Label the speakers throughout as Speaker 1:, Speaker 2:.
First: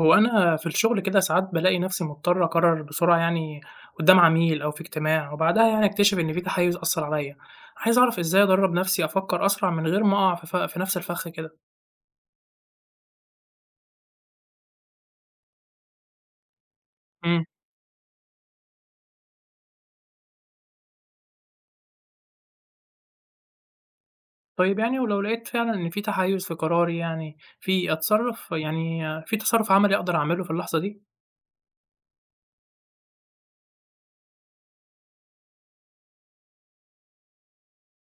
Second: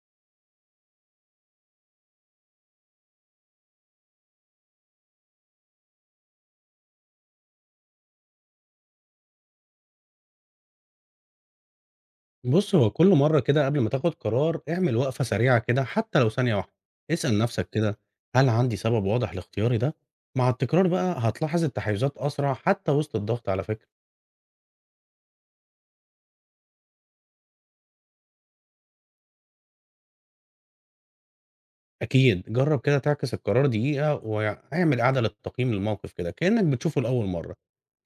Speaker 1: هو أنا في الشغل كده ساعات بالاقي نفسي مضطر أقرر بسرعة يعني قدام عميل أو في اجتماع وبعدها يعني أكتشف إن في تحيز أثر عليا، عايز أعرف إزاي أدرب نفسي أفكر أسرع من غير ما أقع في نفس الفخ كده.
Speaker 2: بُص، هو كل مرّة كده قبل ما تاخد قرار، اعمل وقفة سريعة كده حتى لو ثانية واحدة، اسأل
Speaker 1: امم.
Speaker 2: نفْسك كده هل عندي سبب واضح لاختياري ده؟ مع التكرار بقى هتلاحظ التحيزات أسرع حتى وسط الضغط على فكرة،
Speaker 1: طيب يعني ولو لقيت فعلا إن في تحيز في قراري يعني في أتصرف يعني في تصرف عملي أقدر أعمله في اللحظة دي؟
Speaker 2: أكيد جرّب كده تعكس القرار دقيقة واعمل إعادة للتقييم للموقف كده كإنك بتشوفه لأول مرّة،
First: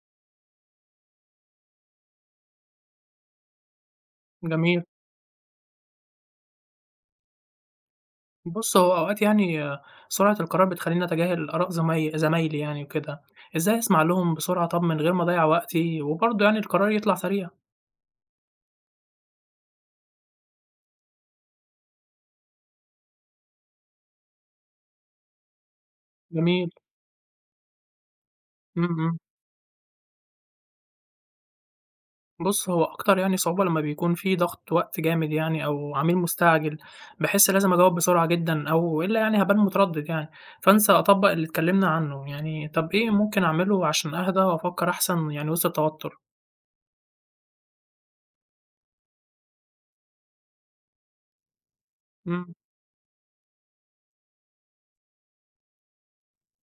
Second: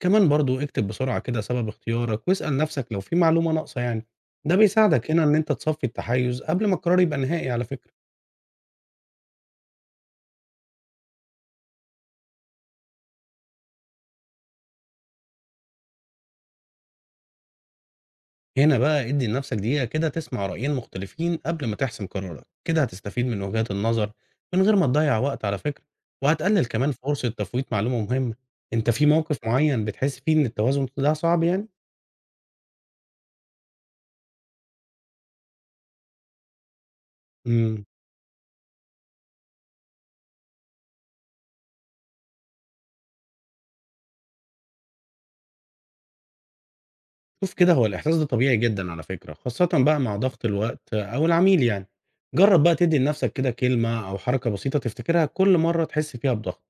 Speaker 2: كمان برضه اكتب بسرعة كده سبب اختيارك واسأل نفْسك لو في معلومة ناقصة يعني، ده
Speaker 1: جميل.
Speaker 2: بيساعدك هنا إن أنت تصفّي التحيز قبل ما القرار يبقى نهائي على فكرة.
Speaker 1: بص، هو أوقات يعني آه، سرعة القرار بتخليني أتجاهل آراء زمايلي يعني وكده، إزاي أسمع لهم بسرعة طب من غير ما أضيع وقتي وبرضه يعني القرار يطلع سريع؟
Speaker 2: هنا بقى ادي لنفسك دقيقة كده تسمع رأيين مختلفين قبل ما تحسم قرارك كده هتستفيد من وجهات النظر من غير ما تضيع وقت على فكرة، وهتقلل
Speaker 1: جميل.
Speaker 2: كمان فرصة تفويت معلومة مهمة.
Speaker 1: إمم،
Speaker 2: انت في
Speaker 1: إمم.
Speaker 2: موقف معين بتحس فيه ان التوازن ده صعب يعني؟
Speaker 1: بُص، هو أكتر يعني صعوبة لمّا بيكون في ضغط وقت جامد يعني أو عميل مستعجل، باحس لازم
Speaker 2: امم.
Speaker 1: أجاوب بسرعة جدًا أو إلا يعني هابان متردد يعني، فانسى أطبّق اللي اتكلمنا عنه. يعني طب إيه ممكن أعمله عشان أهدى وأفكر أحسن يعني وسط التوتر؟
Speaker 2: شوف كده، هو الإحساس ده طبيعي جدا على فكرة، خاصة بقى مع ضغط الوقت أو العميل يعني.
Speaker 1: إمم.
Speaker 2: جرب بقى تدي لنفسك كده كلمة أو حركة بسيطة تفتكرها كل مرة تحس فيها بضغط،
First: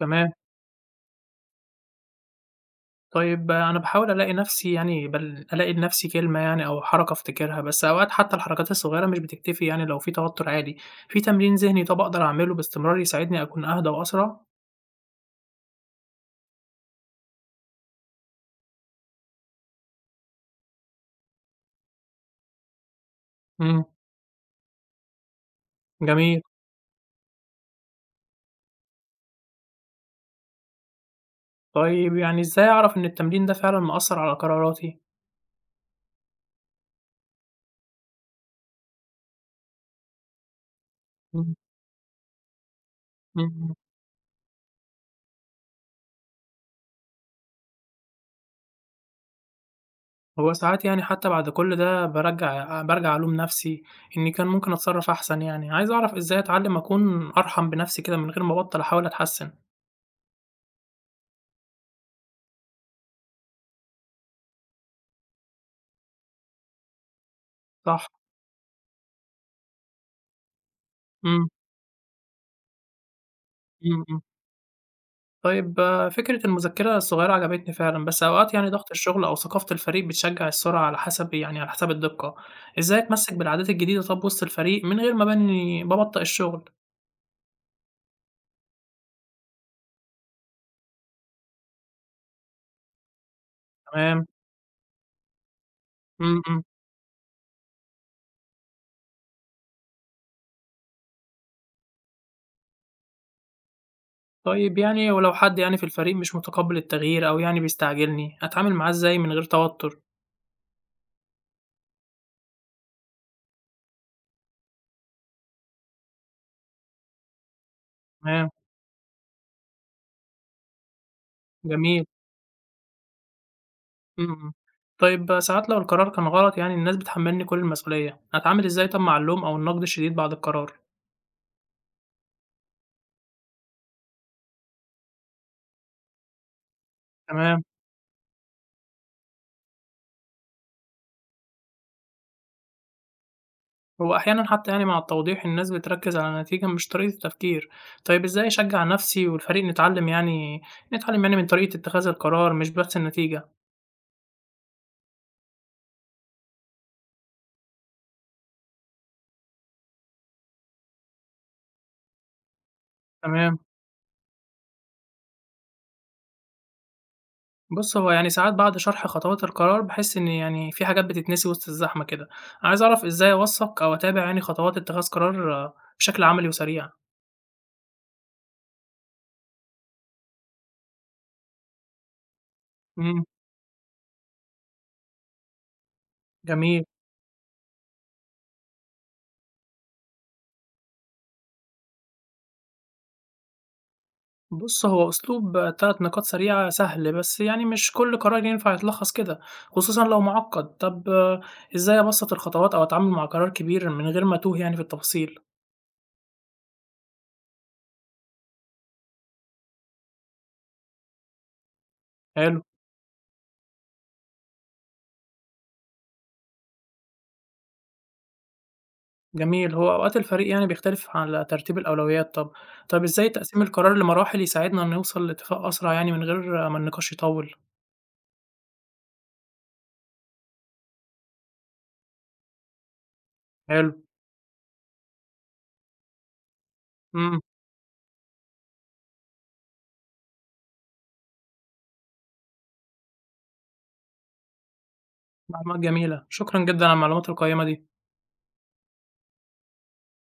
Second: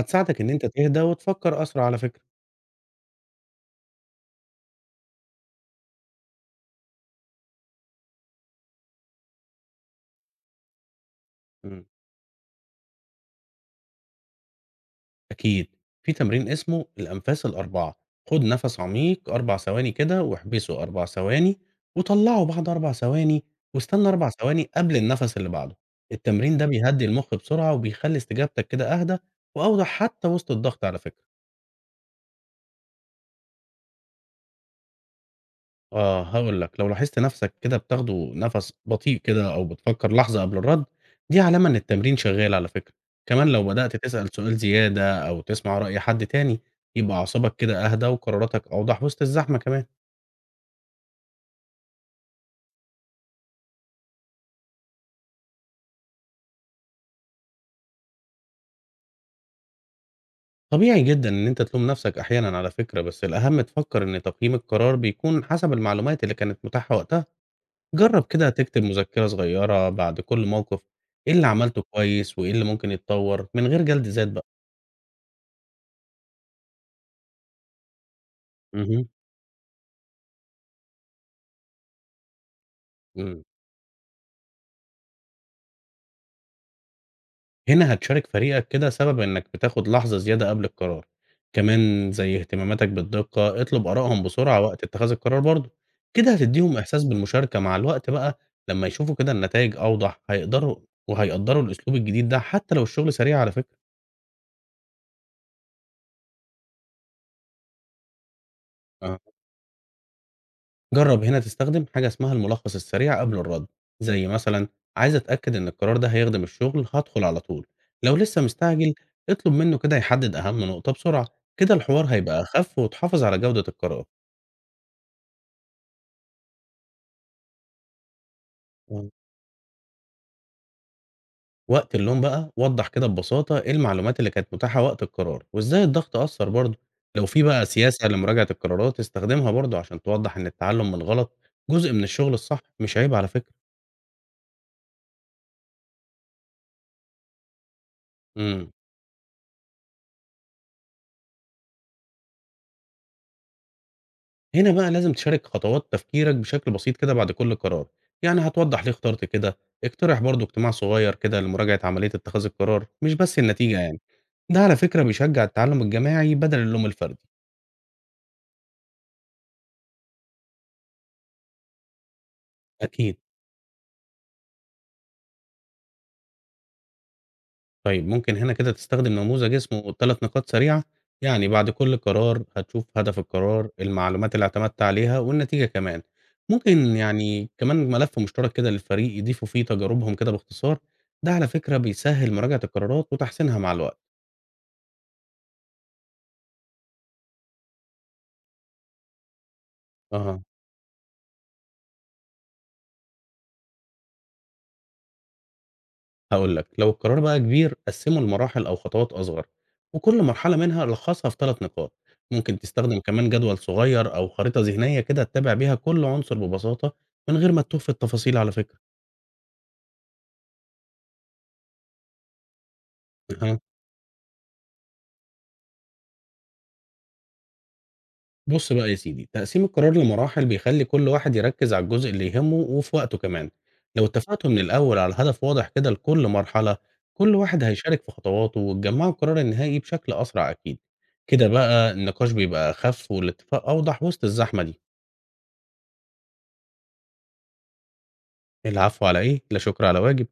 Speaker 1: تمام.
Speaker 2: ان انت تهدى وتفكر أسرع على فكرة.
Speaker 1: طيب أنا باحاول ألاقي نفسي يعني ألاقي لنفسي كلمة يعني أو حركة أفتكرها، بس أوقات حتى الحركات الصغيرة مش بتكتفي يعني لو في توتر عالي. في تمرين ذهني
Speaker 2: مم.
Speaker 1: طب أقدر أعمله باستمرار يساعدني أكون أهدى وأسرع؟
Speaker 2: أكيد. في تمرين اسمه الأنفاس الأربعة، خد نفس عميق 4 ثواني كده واحبسه 4 ثواني، وطلعه بعد 4 ثواني،
Speaker 1: إمم.
Speaker 2: واستنى 4 ثواني قبل النفس اللي بعده.
Speaker 1: جميل.
Speaker 2: التمرين ده بيهدي المخ بسرعة وبيخلي استجابتك كده أهدى وأوضح حتى وسط الضغط على فكرة.
Speaker 1: طيب يعني إزاي أعرف إن التمرين ده فعلًا مأثّر على قراراتي؟
Speaker 2: آه، هاقول لك، لو لاحظت نَفْسك كده بتاخده نَفَس بطيء كده أو بتفكّر لحظة قبل الرَّد، دي
Speaker 1: إمم،
Speaker 2: علامة إن التمرين شغّال على فكرة. كمان لو
Speaker 1: إمم.
Speaker 2: بدأت تسأل سؤال زيادة أو تسمع رأي حد تاني، يبقى أعصابك كده أهدى وقراراتك أوضح وسط الزحمة كمان.
Speaker 1: هو ساعات يعني حتى بعد كل ده بارجع ألوم نفسي إني كان ممكن أتصرّف أحسن يعني، عايز أعرف إزاي أتعلّم أكون أرحم بنفسي كده من غير ما أبطّل أحاول أتحسّن.
Speaker 2: طبيعي جدًا إن أنت تلوم نَفْسك أحيانًا على فكرة، بس الأهم تفكّر إن تقييم القرار بيكون حسب المعلومات اللي كانت متاحة وقتها.
Speaker 1: صح.
Speaker 2: جرّب كده تكتب مذكرة صغيّرة بعد كل موقف، إيه اللي
Speaker 1: إمم،
Speaker 2: عملته كويس وإيه اللي ممكن يتطوّر من غير
Speaker 1: إمم.
Speaker 2: جلد
Speaker 1: إمم،
Speaker 2: ذات بقى.
Speaker 1: طيب آه، فكرة المذكرة الصغيّرة عجبتني فعلًا، بس أوقات يعني ضغط
Speaker 2: اهم.
Speaker 1: الشغل أو ثقافة الفريق بتشجّع السرعة على حسب يعني على حساب الدقة، إزاي أتمسّك
Speaker 2: إمم.
Speaker 1: بالعادات الجديدة طَب وسط الفريق من غير ما أبان إني بابطّئ الشغل؟
Speaker 2: هنا هتشارك فريقك كده سبب إنك بتاخد لحظة زيادة قبل القرار، كمان زي اهتماماتك بالدقة اطلب آرائهم
Speaker 1: تمام.
Speaker 2: بسرعة وقت اتخاذ القرار برضه، كده
Speaker 1: إمم، إمم.
Speaker 2: هتديهم إحساس بالمشاركة مع الوقت بقى. لما يشوفوا كده النتائج أوضح هيقدروا الأسلوب الجديد ده حتى لو الشغل سريع على فكرة.
Speaker 1: طيب يعني ولو حد يعني في الفريق مش متقبل التغيير أو يعني بيستعجلني، أتعامل معاه إزاي
Speaker 2: آه.
Speaker 1: من غير توتر؟
Speaker 2: جرب هنا تستخدم حاجة اسمها الملخص السريع قبل الرد، زي مثلا عايز أتأكد إن القرار ده هيخدم الشغل هدخل على طول، لو لسه
Speaker 1: تمام.
Speaker 2: مستعجل اطلب منه كده يحدد أهم نقطة بسرعة، كده
Speaker 1: جميل.
Speaker 2: الحوار هيبقى أخف وتحافظ على جودة القرار.
Speaker 1: إمم، إمم. طيب ساعات لو القرار كان غلط يعني الناس بتحملني كل المسؤولية، أتعامل إزاي طب مع اللوم أو النقد الشديد بعد القرار؟
Speaker 2: ووقت اللوم بقى وضّح كده ببساطة إيه المعلومات اللي كانت متاحة وقت القرار، وإزاي الضغط أثّر برضه، لو في
Speaker 1: تمام.
Speaker 2: بقى سياسة لمراجعة القرارات استخدمها برضه عشان توضّح إن التعلم من الغلط جزء من الشغل الصح مش عيب على فكرة.
Speaker 1: وأحيانًا حتى يعني مع التوضيح الناس بتركز على النتيجة مش طريقة التفكير، طيب إزاي
Speaker 2: إمم،
Speaker 1: أشجع نفسي والفريق نتعلم يعني نتعلم يعني من طريقة اتخاذ القرار مش بس النتيجة؟
Speaker 2: هنا بقى لازم تشارك خطوات تفكيرك بشكل بسيط كده بعد كل قرار، يعني هتوضّح ليه اخترت كده، اقترح برضه اجتماع صغير كده لمراجعة عملية اتخاذ القرار مش بس
Speaker 1: تمام.
Speaker 2: النتيجة يعني، ده على فكرة بيشجّع التعلم الجماعي بدل اللوم الفردي.
Speaker 1: بُص، هو يعني ساعات بعد شرح خطوات القرار باحس إن يعني في حاجات بتتنسي وسط الزحمة كده، عايز أعرف
Speaker 2: أكيد.
Speaker 1: إزاي أوثّق أو أتابع يعني خطوات اتخاذ قرار آه، بشكل عملي وسريع؟
Speaker 2: طيب ممكن هنا كده تستخدم نموذج اسمه 3 نقاط سريعة، يعني بعد كل قرار هتشوف هدف
Speaker 1: إمم.
Speaker 2: القرار المعلومات اللي اعتمدت عليها والنتيجة كمان.
Speaker 1: جميل.
Speaker 2: ممكن يعني كمان ملف مشترك كده للفريق يضيفوا فيه تجاربهم كده باختصار، ده على فكرة بيسهل مراجعة القرارات وتحسينها مع الوقت.
Speaker 1: بُص، هو أسلوب 3 نقاط سريعة سهل، بس يعني مش كل قرار ينفع يتلخّص كده، خصوصًا لو
Speaker 2: اه،
Speaker 1: معقّد. طب آه، إزاي أبسّط الخطوات أو أتعامل مع قرار كبير من غير ما أتوه يعني في التفاصيل؟
Speaker 2: هقول لك، لو القرار بقى كبير قسمه لمراحل او خطوات اصغر، وكل مرحلة منها لخصها في 3 نقاط. ممكن
Speaker 1: حلو.
Speaker 2: تستخدم كمان جدول صغير او خريطة ذهنية كده تتابع بيها كل عنصر ببساطة من غير ما تتوه في التفاصيل على فكرة.
Speaker 1: جميل. هو أوقات الفريق يعني بيختلف على ترتيب الأولويات طبعًا. طب إزاي تقسيم القرار لمراحل يساعدنا نوصل لاتفاق أسرع يعني من غير ما النقاش يطوِّل؟
Speaker 2: بُص بقى يا سيدي، تقسيم القرار لمراحل بيخلّي كل واحد يركّز على الجزء اللي يهمه وفي وقته كمان،
Speaker 1: حلو.
Speaker 2: لو اتفقتوا من الأول على هدف واضح كده لكل مرحلة، كل
Speaker 1: إمم.
Speaker 2: واحد هيشارك في خطواته وتجمّعوا القرار النهائي بشكل أسرع أكيد، كده بقى النقاش بيبقى أخف والاتفاق أوضح وسط الزحمة دي.
Speaker 1: معلومات جميلة، شكرًا جدًا على المعلومات القيّمة دي.
Speaker 2: العفو على إيه، لا شكر على واجب.